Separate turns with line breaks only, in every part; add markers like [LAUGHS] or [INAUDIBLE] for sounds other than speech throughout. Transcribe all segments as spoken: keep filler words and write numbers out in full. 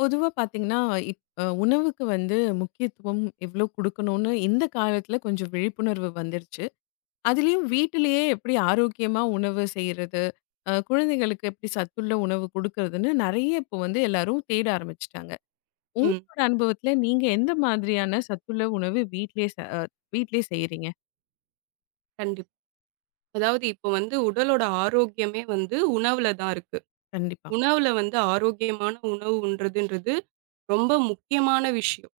பொதுவா பார்த்தீங்கன்னா, இப் அ உணவுக்கு வந்து முக்கியத்துவம் எவ்ளோ குடுக்கணும்னு இந்த காலத்துல கொஞ்சம் விழிப்புணர்வு வந்துருச்சு. அதுலயும் வீட்டிலேயே எப்படி ஆரோக்கியமா உணவு செய்றது, அ குழந்தைகளுக்கு எப்படி சத்துள்ள உணவு குடுக்குறதுன்னு நெறைய இப்போ வந்து எல்லாரும் தேட ஆரம்பிச்சுட்டாங்க.
ம்.
உங்களோட அனுபவத்துல நீங்க எந்த மாதிரியான சத்துள்ள உணவு வீட்லயே ச அ வீட்லயே செய்றீங்க?
கண்டிப்பா. அதாவது இப்ப வந்து உடலோட ஆரோக்கியமே வந்து உணவுல தான் இருக்கு.
கண்டிப்பா.
உணவுல வந்து ஆரோக்கியமான உணவு உண்றதுன்றது ரொம்ப முக்கியமான விஷயம்.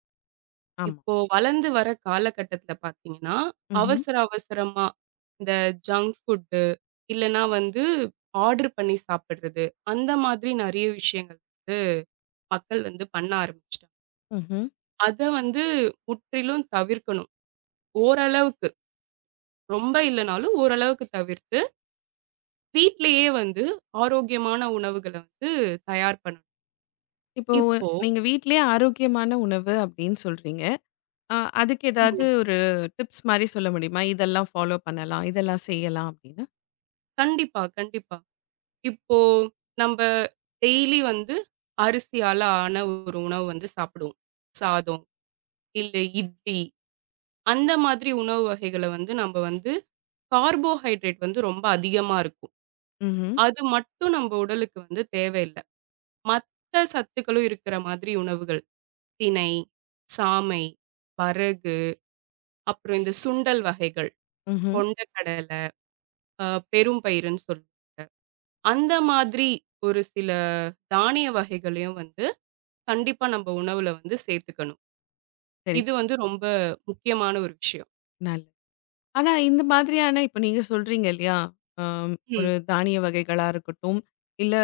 ஆமா.
இப்போ வளர்ந்து வர காலகட்டத்தில பார்த்தீங்கன்னா,
ம்ஹ்ம்.
அவசர அவசரமா இந்த ஜங்க் ஃபுட்டு இல்லன்னா வந்து ஆர்டர் பண்ணி சாப்பிடுறது, அந்த மாதிரி நெறைய விஷயங்கள் மக்கள் வந்து பண்ண ஆரம்பிச்சுட்டாங்க.
ம்ஹ்ம்.
அத வந்து முற்றிலும் தவிர்க்கணும். ஓரளவுக்கு ரொம்ப இல்லனாலும் ஓரளவுக்கு தவிர்த்து வீட்லயே வந்து ஆரோக்கியமான உணவுகள வந்து தயார் பண்ணணும்.
இப்போ
இப்போ
நீங்க வீட்லயே ஆரோக்கியமான உணவு அப்படின்னு சொல்றீங்க. ஆ அதுக்கு ஏதாவது
ம்.
ஒரு டிப்ஸ் மாரி சொல்ல முடியுமா? இதெல்லாம் ஃபாலோ பண்ணலாம். இதெல்லாம் செய்யலாம் அப்படின்னு.
கண்டிப்பா, கண்டிப்பா. இப்போ நம்ப டெய்லி வந்து அரிசியால ஆன ஒரு உணவு வந்து சாப்பிடுவோம். சாதம், இல்ல இட்லி, அந்த மாதிரி உணவு வகைகள வந்து நம்ப வந்து கார்போஹைட்ரேட் வந்து ரொம்ப அதிகமா இருக்கும்.
ம்ஹ்ம்.
அது மட்டும் நம்ப உடலுக்கு வந்து தேவையில்ல. மத்த சத்துக்களும் இருக்கிற மாதிரி உணவுகள். திணை, சாமை, வரகு, அப்புறம் இந்த சுண்டல் வகைகள்,
ம்ஹ்ம்.
கொண்ட கடல அ பெரும் பயிருன்னு சொல் அந்த மாதிரி ஒரு சில தானிய வகைகளையும் வந்து கண்டிப்பா நம்ம உணவுல வந்து சேர்த்துக்கணும்.
சரி.
இது வந்து ரொம்ப முக்கியமான ஒரு விஷயம்.
நல்லது. ஆனா இந்த மாதிரியான இப்ப நீங்க சொல்றீங்க இல்லையா? அம்
ம்.
ஒரு தானிய வகைகளா இருக்கட்டும், இல்ல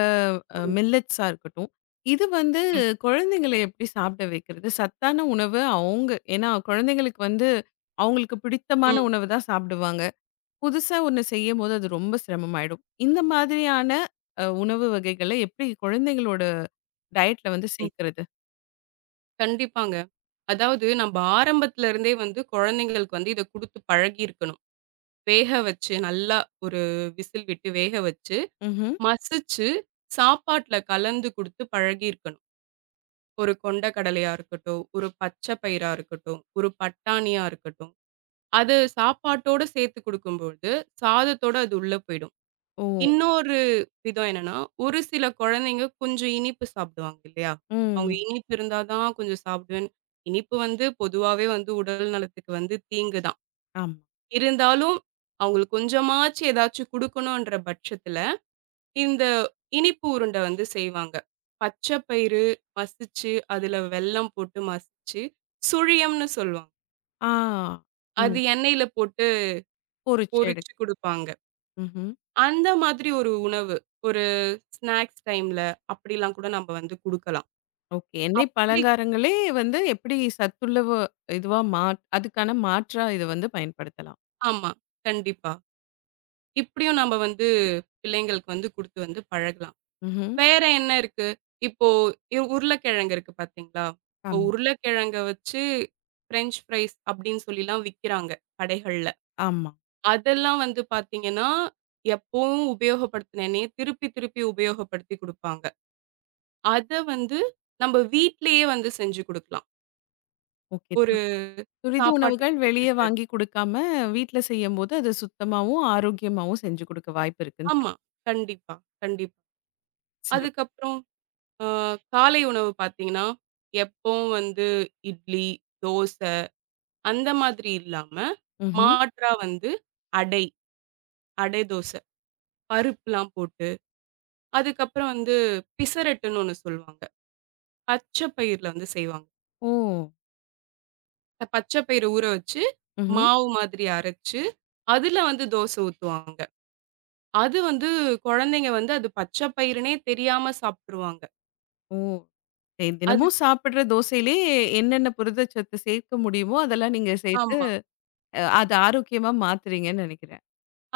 அ
ம்.
மில்லட்ஸா இருக்கட்டும். இது வந்து
ம்.
குழந்தைங்கள எப்படி சாப்பிட வைக்கிறது? சத்தான உணவு அவங்க ஏன்னா குழந்தைங்களுக்கு வந்து அவங்களுக்கு பிடித்தமான
ம்.
உணவு தான் சாப்பிடுவாங்க. புதுசா ஒண்ணு செய்யும்போது அது ரொம்ப சிரமமாயிடும். இந்த மாதிரியான அ உணவு வகைகள எப்படி குழந்தைங்களோட டயட்ல வந்து
ம்.
சேர்க்கிறது.
கண்டிப்பாங்க. அதாவது நம்ம ஆரம்பத்துல இருந்தே வந்து குழந்தைங்களுக்கு வந்து இத குடுத்து பழகி இருக்கணும். வேக வச்சு நல்லா ஒரு விசில் விட்டு வேக வச்சு,
ம்ஹ்ம்.
மசிச்சு சாப்பாட்டுல கலந்து குடுத்து பழகி இருக்கணும். ஒரு கொண்ட கடலையா இருக்கட்டும், ஒரு பச்சை பயிரா இருக்கட்டும், ஒரு பட்டாணியா இருக்கட்டும். அது சாப்பாட்டோட சேர்த்து குடுக்கும்பொழுது, சாதத்தோட அது உள்ள போயிடும்.
ஓ!
இன்னொரு விதம் என்னன்னா, ஒரு சில குழந்தைங்க கொஞ்சம் இனிப்பு சாப்பிடுவாங்க இல்லையா? அவங்க
ம்.
இனிப்பு இருந்தா தான் கொஞ்சம் சாப்பிடுவேன். இனிப்பு வந்து பொதுவாவே வந்து உடல் நலத்துக்கு வந்து தீங்கு தான்.
ஆமா.
இருந்தாலும் அவங்களுக்கு கொஞ்சமாச்சு ஏதாச்சும் குடுக்கணுன்ற பட்சத்துல, இந்த இனிப்பு உருண்ட வந்து செய்வாங்க. பச்சை பயிறு மசிச்சு, அதுல வெல்லம் போட்டு மசிச்சு, சுழியம்ன்னு சொல்லுவாங்க.
ஆ. ம்.
அது எண்ணெயில போட்டு
பொரிச்சு எடுக்
பொரிச்சு குடுப்பாங்க.
ம்ஹ்ம்.
அந்த மாதிரி ஒரு உணவு. ஒரு ஸ்நாக்ஸ் டைம்ல அப்படிலாம் கூட நம்ம வந்து குடுக்கலாம்.
ஓகே. எண்ணெய்
அப்படி
பலகாரங்களே வந்து எப்படி சத்துள்ளவு இதுவா மா அதுக்கான மாற்றா இத வந்து பயன்படுத்தலாம்.
ஆமா. கண்டிப்பா. இப்படியும் நம்ம வந்து பிள்ளைங்களுக்கு வந்து குடுத்து வந்து பழகலாம்.
ம்ஹ்ம்.
வேற என்ன இருக்கு? இப்போ இ உருளைக்கிழங்கு இருக்கு பார்த்தீங்களா? இப்போ
ஆமா,
உருளைக்கிழங்க வச்சு பிரெஞ்ச் ஃப்ரைஸ் அப்படின்னு சொல்லிலாம் விக்கிறாங்க கடைகள்ல.
ஆமா.
அதெல்லாம் வந்து பார்த்தீங்கன்னா, எப்பவும் உபயோகப்படுத்தின எண்ணெய திருப்பி திருப்பி உபயோகப்படுத்தி குடுப்பாங்க. அத வந்து நம்ம வீட்லயே வந்து செஞ்சு குடுக்கலாம்.
ஓகே.
ஒரு
துர் துரித
சாப்பாட்டுக்கு
உணவுகள் வெளிய
தொட்டுக்க.
வாங்கி குடுக்காம, வீட்ல செய்யும்போது அது சுத்தமாவும், ஆரோக்கியமாவும் செஞ்சு குடுக்க வாய்ப்பு இருக்குன்னு சொல்
ஆமா. கண்டிப்பா, கண்டிப்பா.
சிறப்
அதுக்கப்புறம் அ காலை உணவு பார்த்தீங்கன்னா, எப்பவும் வந்து இட்லி, தோசை அந்த மாதிரி இல்லாம,
ம்ஹ்ம்.
மாற்றா வந்து அடை, அடை தோசை. பருப்புலாம் போட்டு, அதுக்கப்புறம் வந்து பிசரட்டுன்னு ஒண்ணு சொல்லுவாங்க. பச்ச பயிர்ல வந்து செய்வாங்க.
ஓ!
இந்த பச்ச பயிர ஊற வச்சு,
ம்ஹ்ம்.
மாவு மாதிரி அரைச்சு, அதுல வந்து தோசை ஊத்துவாங்க. அது வந்து குழந்தைங்க வந்து அது பச்ச பயிறுன்னே தெரியாம சாப்ட்டுருவாங்க.
ஓ! தெ
அது
தினமும் சாப்பிடுற தோசையிலே என்னென்ன புரதச்சத்து சேர்க்க முடியுமோ, அதெல்லாம் நீங்க சேர்த்து
ஆமா.
அ அது ஆரோக்கியமா மாத்துறீங்கன்னு நெனைக்கிறேன்.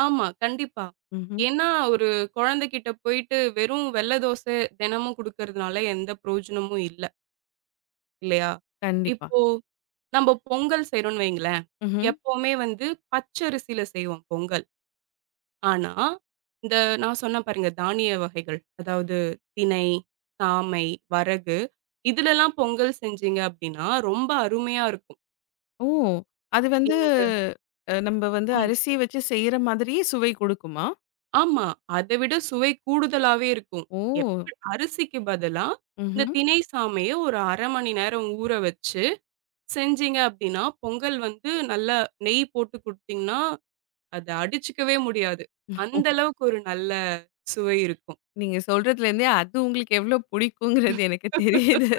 ஆமா, கண்டிப்பா.
ம்ஹ்ம்.
ஏன்னா, ஒரு குழந்தைகிட்ட போயிட்டு வெறும் வெள்ள தோசை தினமும் குடுக்கறதுனால எந்த பிரயோஜனமும் இல்ல, இல்லையா?
கண்டிப்பா.
இப்போ நம்ப பொங்கல் செய்றோம்ன்னு வைங்களேன்,
ம்ஹ்ம்.
எப்பவுமே வந்து பச்சரிசியில செய்வோம் பொங்கல். ஆனா, இந்த நான் சொன்னேன் பாருங்க தானிய வகைகள். அதாவது திணை, சாமை, வரகு இதுலலாம் பொங்கல் செஞ்சீங்க அப்டின்னா, ரொம்ப அருமையா இருக்கும்.
ஓ! அது வந்து
இந்த
அ நம்ப வந்து அரிசி வச்சு செய்ற மாதிரியே சுவை குடுக்குமா?
ஆமா. அத விட சுவை கூடுதலாவே இருக்கும்.
ஓ!
எப்ப அரிசிக்கு பதிலா இந்த
ம்ஹ்ம்.
திணை சாமைய ஒரு அரை மணி நேரம் ஊற வச்சு செஞ்சீங்க அப்டின்னா, பொங்கல் வந்து நல்லா நெய் போட்டு குடுத்தீங்கன்னா, அத அடிச்சுக்கவே முடியாது. அந்த அளவுக்கு ஒரு நல்ல சுவை இருக்கும்.
நீங்க சொல்றதுலேருந்தே அது உங்களுக்கு எவ்ளோ புடிக்குங்கிறது எனக்கு தெரியுது.
[LAUGHS]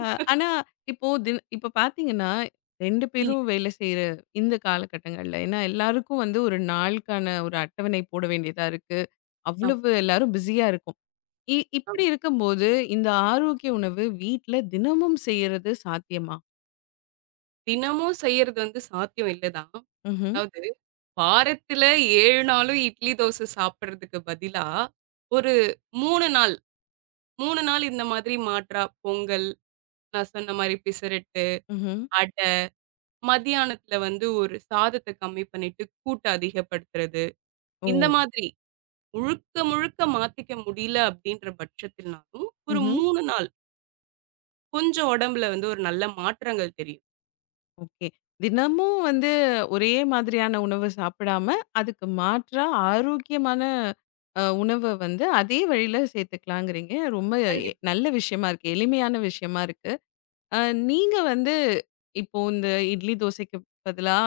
அ ஆனா இப்போ தின் இப்ப பார்த்தீங்கன்னா, ரெண்டு
ம்.
பேரும் வேலை செய்ற இந்த காலகட்டங்கள்ல, ஏன்னா எல்லாருக்கும் வந்து ஒரு நாளுக்கான ஒரு அட்டவணை போட வேண்டியதா இருக்கு.
ஆமா,
அவ்வளவு எல்லாரும் பிஸியா இருக்கோம். இ இப்படி
ஆமா.
இருக்கும்போது, இந்த ஆரோக்கிய உணவு வீட்ல தினமும் செய்யறது சாத்தியமா?
தினமும் செய்யறது வந்து சாத்தியம் இல்ல தான்.
ம்ஹ்ம்,
அதாவது வாரத்துல ஏழு நாளும் இட்லி, தோசை சாப்பிடுறதுக்கு பதிலா, ஒரு மூன்று நாள் மூன்று நாள் இந்த மாதிரி மாற்றா பொங்கல், நான் சொன்ன மாரி பிசரட்
ம்ஹ்ம்.
அடை, மதியானத்துல வந்து ஒரு சாதத்த கம்மி பண்ணிட்டு, கூட்ட அதிகப்படுத்துறது.
ஓ!
இந்த மாதிரி முழுக்க, முழுக்க மாத்திக்க முடியல அப்படின்ற பட்சத்தினாலும், ஒரு
ம்ஹ்ம்.
மூன்று நாள் கொஞ்சம் உடம்புல வந்து ஒரு நல்ல மாற்றங்கள் தெரியும்.
ஓகே. தினமும் வந்து ஒரே மாதிரியான உணவு சாப்பிடாம, அதுக்கு மாற்றா ஆரோக்கியமான அ உணவ வந்து அதே வழியில சேர்த்துக்கலாங்கிறீங்க. ரொம்ப எ
கண்டிப்பா.
நல்ல விஷயமா இருக்கு. எளிமையான விஷயமா இருக்கு. அ நீங்க வந்து இப்போ இந்த இட்லி, தோசைக்கு பதிலா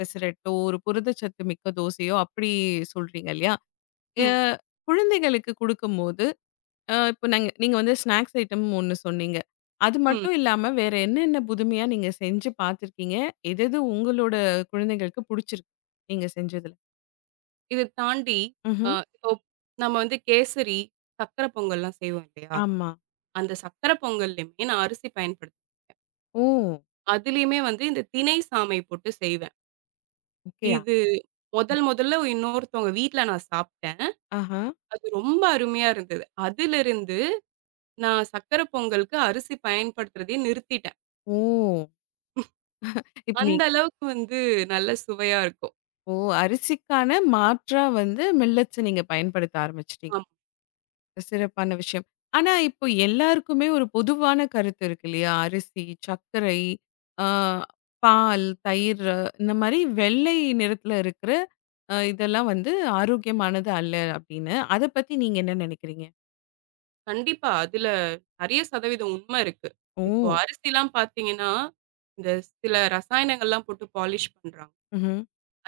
பெசரட்டோ, ஒரு புரதச்சத்து மிக்க தோசையோ அப்படி சொல்றீங்க இல்லையா? அ
ம்,
குழந்தைகளுக்கு குடுக்கும்போது, அ இப்ப நாங்க நீங்க வந்து ஸ்நாக்ஸ் ஐட்டம் ஒண்ணு சொன்னீங்க. அது
ம்.
மட்டும் இல்லாம வேற என்னென்ன புதுமையா நீங்க செஞ்சு பார்த்துருக்கீங்க? எது எது உங்களோட குழந்தைகளுக்கு புடிச்சிருக்கு? நீங்க செஞ்சதுல?
இத தாண்டி அ
ம்ஹ்ம்.
இப்போ நம்ம வந்து கேசரி, சர்க்கரை பொங்கல்லாம் செய்வோம் இல்லையா?
ஆமா.
அந்த சர்க்கரை பொங்கல்லையுமே நான் அரிசி பயன்படுத்துவேன்.
ஓ!
அதுலயுமே வந்து இந்த திணை சாமை போட்டு செய்வேன்.
ஓகே.
இது முதல் முதல்ல இன்னொருத்தவங்க வீட்ல நான் சாப்பிட்டேன்.
ஆஹா.
அது ரொம்ப அருமையா இருந்தது. அதிலிருந்து நான் சர்க்கரை பொங்கலுக்கு அரிசி பயன்படுத்துறதயே நிறுத்திட்டேன்.
ஓ! இப்ப நீ
அந்த அளவுக்கு வந்து நல்ல சுவையா இருக்கும்.
ஓ! அரிசிக்கான மாற்றா வந்து மில்லட்ஸ நீங்க பயன்படுத்த ஆரம்பிச்சுட்டீங்க.
ஆமா.
சிறப்பான விஷயம். ஆனா, இப்போ எல்லாருக்குமே ஒரு பொதுவான கருத்து இருக்கு இல்லையா? அரிசி, சர்க்கரை, ஆ பால், தயிர் இந்த மாரி வெள்ளை நிறத்துல இருக்கிற அ இதெல்லாம் வந்து ஆரோக்கியமானது அல்ல அப்படின்னு. அத பத்தி நீங்க என்ன நினைக்கிறீங்க?
கண்டிப்பா. அதுல நெறைய சதவீதம் உண்மை இருக்கு.
ஓ!
இப்போ அரிசிலாம் பார்த்தீங்கன்னா, இந்த சில ரசாயனங்கள்லாம் போட்டு பாலிஷ் பண்றாங்க.
ம்ஹ்ம்.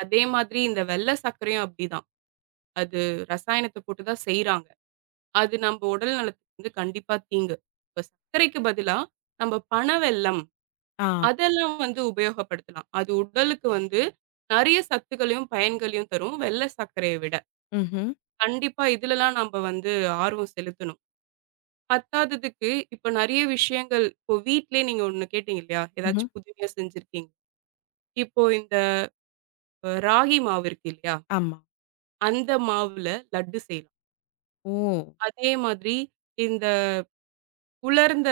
அதே மாதிரி இந்த வெள்ள சர்க்கரையும் அப்படிதான். அது ரசாயனத்த போட்டு தான் செய்றாங்க. அது நம்ம உடல் நலத்துக்கு வந்து கண்டிப்பா தீங்கு. இப்ப சர்க்கரைக்கு பதிலா நம்ம பனவெல்லம்
ஆ.
அதெல்லாம் வந்து உபயோகப்படுத்தலாம். அது உடலுக்கு வந்து நெறைய சத்துக்களையும், பயன்களையும் தரும். வெள்ள சர்க்கரைய விட.
ம்ஹ்ம்.
கண்டிப்பா இதுலலாம் நம்ப வந்து ஆர்வம் செலுத்தணும். பத்தாவதுக்கு இப்ப நெறைய விஷயங்கள் இப்போ வீட்லயே நீங்க ஒண்ணு கேட்டீங்க இல்லையா?
ம்ஹ்ம்.
ஏதாச்சும் புதுமையா செஞ்சிருக்கீங்க. இப்போ இந்த அஹ், ராகி மாவு இருக்கு இல்லையா?
ஆமா.
அந்த மாவுல லட்டு செய்யலாம்.
ஓ!
அதே மாதிரி இந்த உலர்ந்த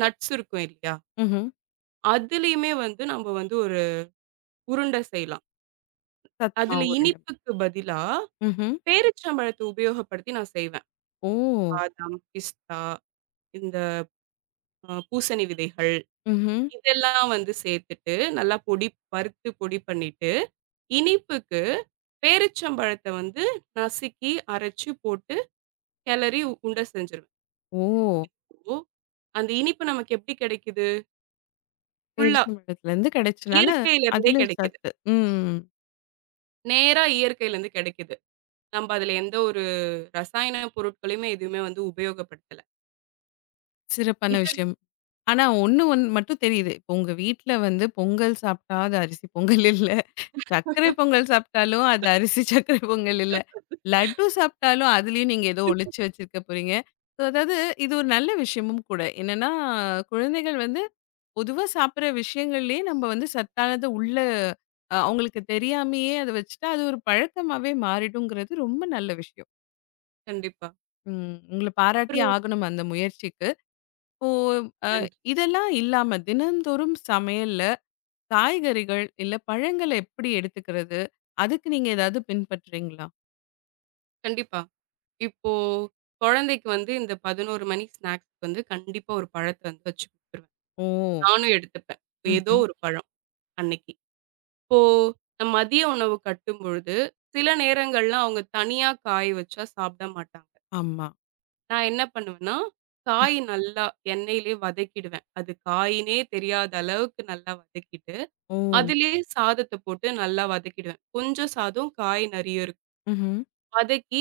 நட்ஸ் இருக்கும் இல்லையா?
ம்ஹ்ம்.
அதுலயுமே வந்து நம்ப வந்து ஒரு உருண்ட செய்யலாம். அதுல
சத்மாவு உருண்ட.
இனிப்புக்கு பதிலா
ம்ஹ்ம்.
பேரீச்சம்பழத்த உபயோகப்படுத்தி நான் செய்வேன்.
ஓ!
பாதாம், பிஸ்தா, இந்த அ பூசணி விதைகள்
ம்ஹ்ம்.
இதெல்லாம் வந்து சேர்த்துட்டு, நல்லா பொடி வறுத்து பொடி பண்ணிட்டு, இனிப்புக்கு பேரீச்சம்பழத்த வந்து நசுக்கி, அரைச்சு போட்டு கிளறி உருண்ட செஞ்சுருவேன்.
ஓ!
ஓ! அந்த இனிப்பு நமக்கு எப்படி கிடைக்குது? ஃபுல்லா
பேரிச்சம்பழத்துலருந்து கிடைச்சனால,
இயற்கையிலருந்தே
அதுல
கிடைக்குது.
சத்து. ம்.
நேரா இயற்கையிலருந்து கிடைக்குது. நம்ப அதுல எந்த ஒரு ரசாயன பொருட்களையுமே எதுவுமே வந்து உபயோகப்படுத்தல.
சிறப்பான
இது
விஷயம். ஆனா, ஒண்ணு ஒன் மட்டும் தெரியுது. இப்போ உங்க வீட்ல வந்து பொங்கல் சாப்பிட்டா அது அரிசி பொங்கல் இல்ல. சர்க்கரை
[LAUGHS]
பொங்கல் சாப்பிட்டாலும் அது அரிசி [LAUGHS] சர்க்கரை பொங்கல் இல்ல. லட்டு சாப்பிட்டாலும் அதுலயும் நீங்க ஏதோ ஒளிச்சு வச்சிருக்க போறீங்க. ஸோ அதாவது இது ஒரு நல்ல விஷயமும் கூட. என்னன்னா, குழந்தைகள் வந்து பொதுவா சாப்பிடுற விஷயங்கள்லயே நம்ம வந்து சத்தானத உள்ள அ அவங்களுக்கு தெரியாமயே அத வச்சுட்டா, அது ஒரு பழக்கமாவே மாறிடுங்கிறது ரொம்ப நல்ல விஷயம்.
கண்டிப்பா.
ம். உங்கள பாராட்டியே
அப்புறம்
ஆகணும் அந்த முயற்சிக்கு. இப்போ
நன்றி.
இதெல்லாம் இல்லாம தினந்தோறும் சமையல்ல காய்கறிகள் இல்ல பழங்களை எப்படி எடுத்துக்கிறது? அதுக்கு நீங்க ஏதாவது பின்பற்றீங்களா?
கண்டிப்பா. இப்போ குழந்தைக்கு வந்து இந்த பதினொரு மணி ஸ்நாக்ஸ்க்கு வந்து கண்டிப்பா ஒரு பழத்த வந்து வச்சு குடுத்துருவேன்.
ஓ!
நானும் எடுத்துப்பேன். ஏதோ
ம்ஹ்ம்.
ஒரு பழம் அன்னைக்கு. இப்போ நம்ம மதிய உணவு கட்டும் பொழுது, சில நேரங்கள்ல அவங்க தனியா காய் வச்சா சாப்பிட மாட்டாங்க.
ஆமா.
நான் என்ன பண்ணுவேன்னா,
ம்.
காய் நல்லா எண்ணெயிலே வதக்கிடுவேன். அது காயின்னே தெரியாத அளவுக்கு நல்லா வதக்கிட்டு,
ஓ!
அதிலேயே சாதத்த போட்டு நல்லா வதக்கிடுவேன். கொஞ்சம் சாதம், காய் நெறைய இருக்கும்.
ம்ஹ்ம்.
வதக்கி,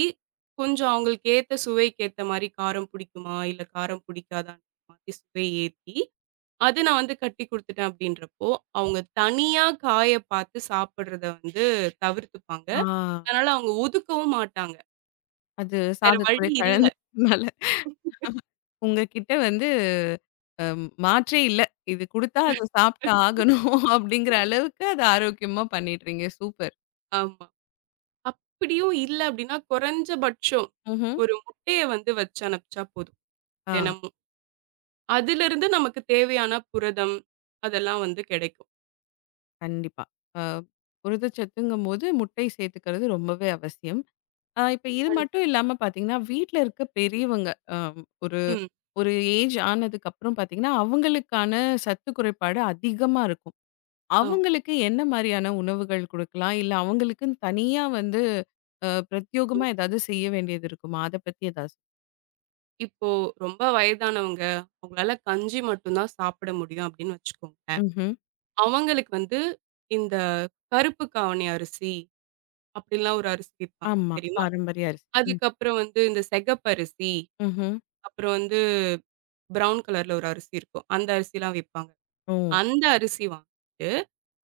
கொஞ்சம் அவங்களுக்கு ஏத்த சுவைக்கு ஏத்த மாரி காரம் புடிக்குமா? இல்ல காரம் புடிக்காதான்ற மாதிரி சுவை ஏத்தி, அது நான் வந்து கட்டி குடுத்துட்டேன் அப்படின்றப்போ, அவங்க தனியா காய பார்த்து சாப்பிடுறத வந்து தவிர்த்துப்பாங்க.
ஆ.
அதனால அவங்க ஒதுக்கவும் மாட்டாங்க.
அது
வேற வழி
சாதத்தோட
இல்ல.
கலந்ததுனால உங்ககிட்ட வந்து அம் மாற்றே இல்ல. இது குடுத்தா அத சாப்பிட்டு ஆகணும் [LAUGHS] அப்படிங்கிற அளவுக்கு அது ஆரோக்கியமா பண்ணிடுறீங்க. சூப்பர்.
ஆமா. அப்படியும் இல்ல அப்படின்னா, குறைஞ்சபட்சம்
ம்ஹ்ம்.
ஒரு முட்டைய வந்து வச்சு அனுப்பிச்சா போதும்,
ஆ
தினமும். அதிலிருந்து நமக்கு தேவையான புரதம், அதெல்லாம் வந்து கிடைக்கும்.
கண்டிப்பா. அ புரதச்சத்துங்கும்போது முட்டை சேர்த்துக்கிறது ரொம்பவே அவசியம். ஆ இப்ப இது
அன்
மட்டும் இல்லாம பார்த்தீங்கன்னா, வீட்ல இருக்க பெரியவங்க, அ ஒரு
ம்.
ஒரு ஏஜ் ஆனதுக்கு அப்புறம் பார்த்தீங்கன்னா, அவங்களுக்கான சத்து குறைபாடு அதிகமா இருக்கும்.
ஆமா.
அவங்களுக்கு என்ன மாரியான உணவுகள் குடுக்கலாம்? இல்ல அவங்களுக்குன்னு தனியா வந்து அ பிரத்யோகமா ஏதாவது செய்ய வேண்டியது இருக்குமா? அத பத்தி ஏதாவது
இப்போ ரொம்ப வயதானவங்க, அவங்களால கஞ்சி மட்டும் தான் சாப்பிட முடியும் அப்படின்னு வச்சுக்கோங்களேன்.
ம்ஹ்ம்.
அவங்களுக்கு வந்து இந்த கருப்பு காவணி அரிசி, அப்படிலாம் ஒரு அரிசி விப்பாங்க
ஆமா.
தெரியுமா?
பாரம்பரிய அரிசி. ம்.
அதுக்கப்புறம் வந்து இந்த சிகப்பரிசி,
ம்ஹ்ம்.
அப்புறம் வந்து ப்ரவுன் கலர்ல ஒரு அரிசி இருக்கும். அந்த அரிசிலாம் விப்பாங்க.
ஓ!
அந்த அரிசி வாங்கிட்டு,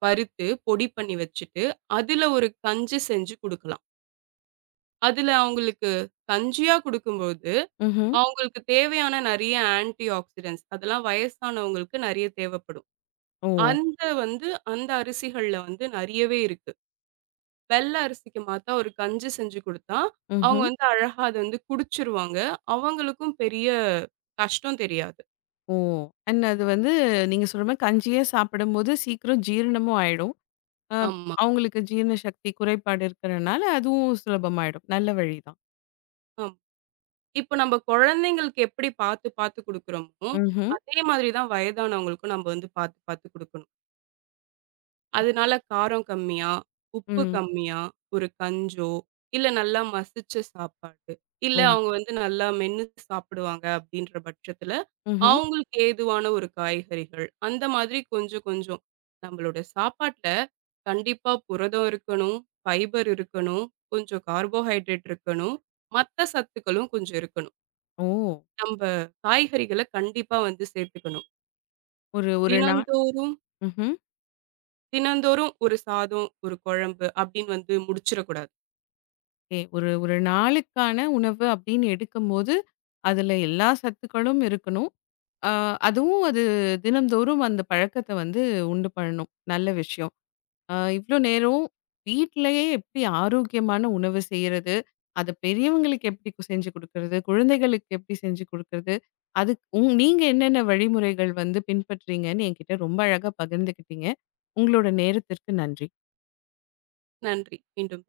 வறுத்து பொடி பண்ணி வச்சுட்டு, அதுல ஒரு கஞ்சி செஞ்சு குடுக்கலாம். அதுல அவங்களுக்கு கஞ்சியா குடுக்கும்போது
ம்ஹ்ம்.
அவங்களுக்கு தேவையான நெறைய ஆன்டி ஆக்ஸிடென்ட்ஸ் அதெல்லாம் வயசானவங்களுக்கு நெறைய தேவைப்படும்.
ஓ!
அந்த வந்து அந்த அரிசிகள்ல வந்து நெறையவே இருக்கு. வெள்ள அரிசிக்கு மாத்தா ஒரு கஞ்சி செஞ்சு குடுத்தா, அவங்க
ம்ஹ்ம்.
வந்து அழகா அத வந்து குடிச்சுருவாங்க. அவங்களுக்கும் பெரிய கஷ்டம் தெரியாது.
ஓ! அண்ட் அது வந்து நீங்க சொல்ற மாரி கஞ்சியே சாப்பிடும்போது சீக்கிரம் ஜீரணமும் ஆயிடும். அ
ஆமா,
அவங்களுக்கு ஜீரண சக்தி குறைபாடு இருக்கிறனால, அதுவும் சுலபமாயிடும். நல்ல வழிதான்.
ஆமா. இப்ப நம்ம குழந்தைங்களுக்கு எப்படி பாத்து, பாத்து குடுக்குறோமோ,
ம்ஹ்ம்.
அதே மாதிரி தான் வயதானவங்களுக்கும் நம்ம வந்து பாத்து, பாத்து குடுக்கணும். அதனால காரம் கம்மியா, உப்பு
ம்.
கம்மியா, ஒரு கஞ்சோ, இல்ல நல்லா மசிச்ச சாப்பாடு, இல்ல
ஓ!
அவங்க வந்து நல்லா மென்னு சாப்பிடுவாங்க அப்படின்ற பட்சத்துல,
ம்ஹ்ம்.
அவங்களுக்கு ஏதுவான ஒரு காய்கறிகள், அந்த மாதிரி கொஞ்சம் கொஞ்சம். நம்மளோட சாப்பாட்ல கண்டிப்பா புரதம் இருக்கணும், ஃபைபர் இருக்கணும், கொஞ்சம் கார்போஹைட்ரேட் இருக்கணும், மத்த சத்துக்களும் கொஞ்சம் இருக்கணும்.
ஓ!
நம்ப காய்கறிகள கண்டிப்பா வந்து சேர்த்துக்கணும்.
ஒரு ஒரு நாள்
தினந்தோறும்
ம்ஹ்ம்.
தினந்தோறும் ஒரு சாதம், ஒரு குழம்பு அப்படின்னு வந்து முடிச்சிடக்கூடாது.
ஓகே. ஒரு ஒரு நாளுக்கான உணவு அப்படின்னு எடுக்கும்போது, அதுல எல்லா சத்துக்களும் இருக்கணும். அ அதுவும் அது தினம்தோறும் அந்த பழக்கத்த வந்து உண்டு பண்ணணும். நல்ல விஷயம். ஆ இவ்ளோ நேரம் வீட்லயே எப்படி ஆரோக்கியமான உணவு செய்றது? அத பெரியவங்களுக்கு எப்படி கு- செஞ்சு குடுக்குறது? குழந்தைகளுக்கு எப்படி செஞ்சு குடுக்குறது? அதுக்கு உங் நீங்க என்னென்ன வழிமுறைகள் வந்து பின்பற்றீங்கன்னு என்கிட்ட ரொம்ப அழகா பகிர்ந்துக்கிட்டீங்க. உங்களோட நேரத்திற்கு நன்றி.
நன்றி. மீண்டும்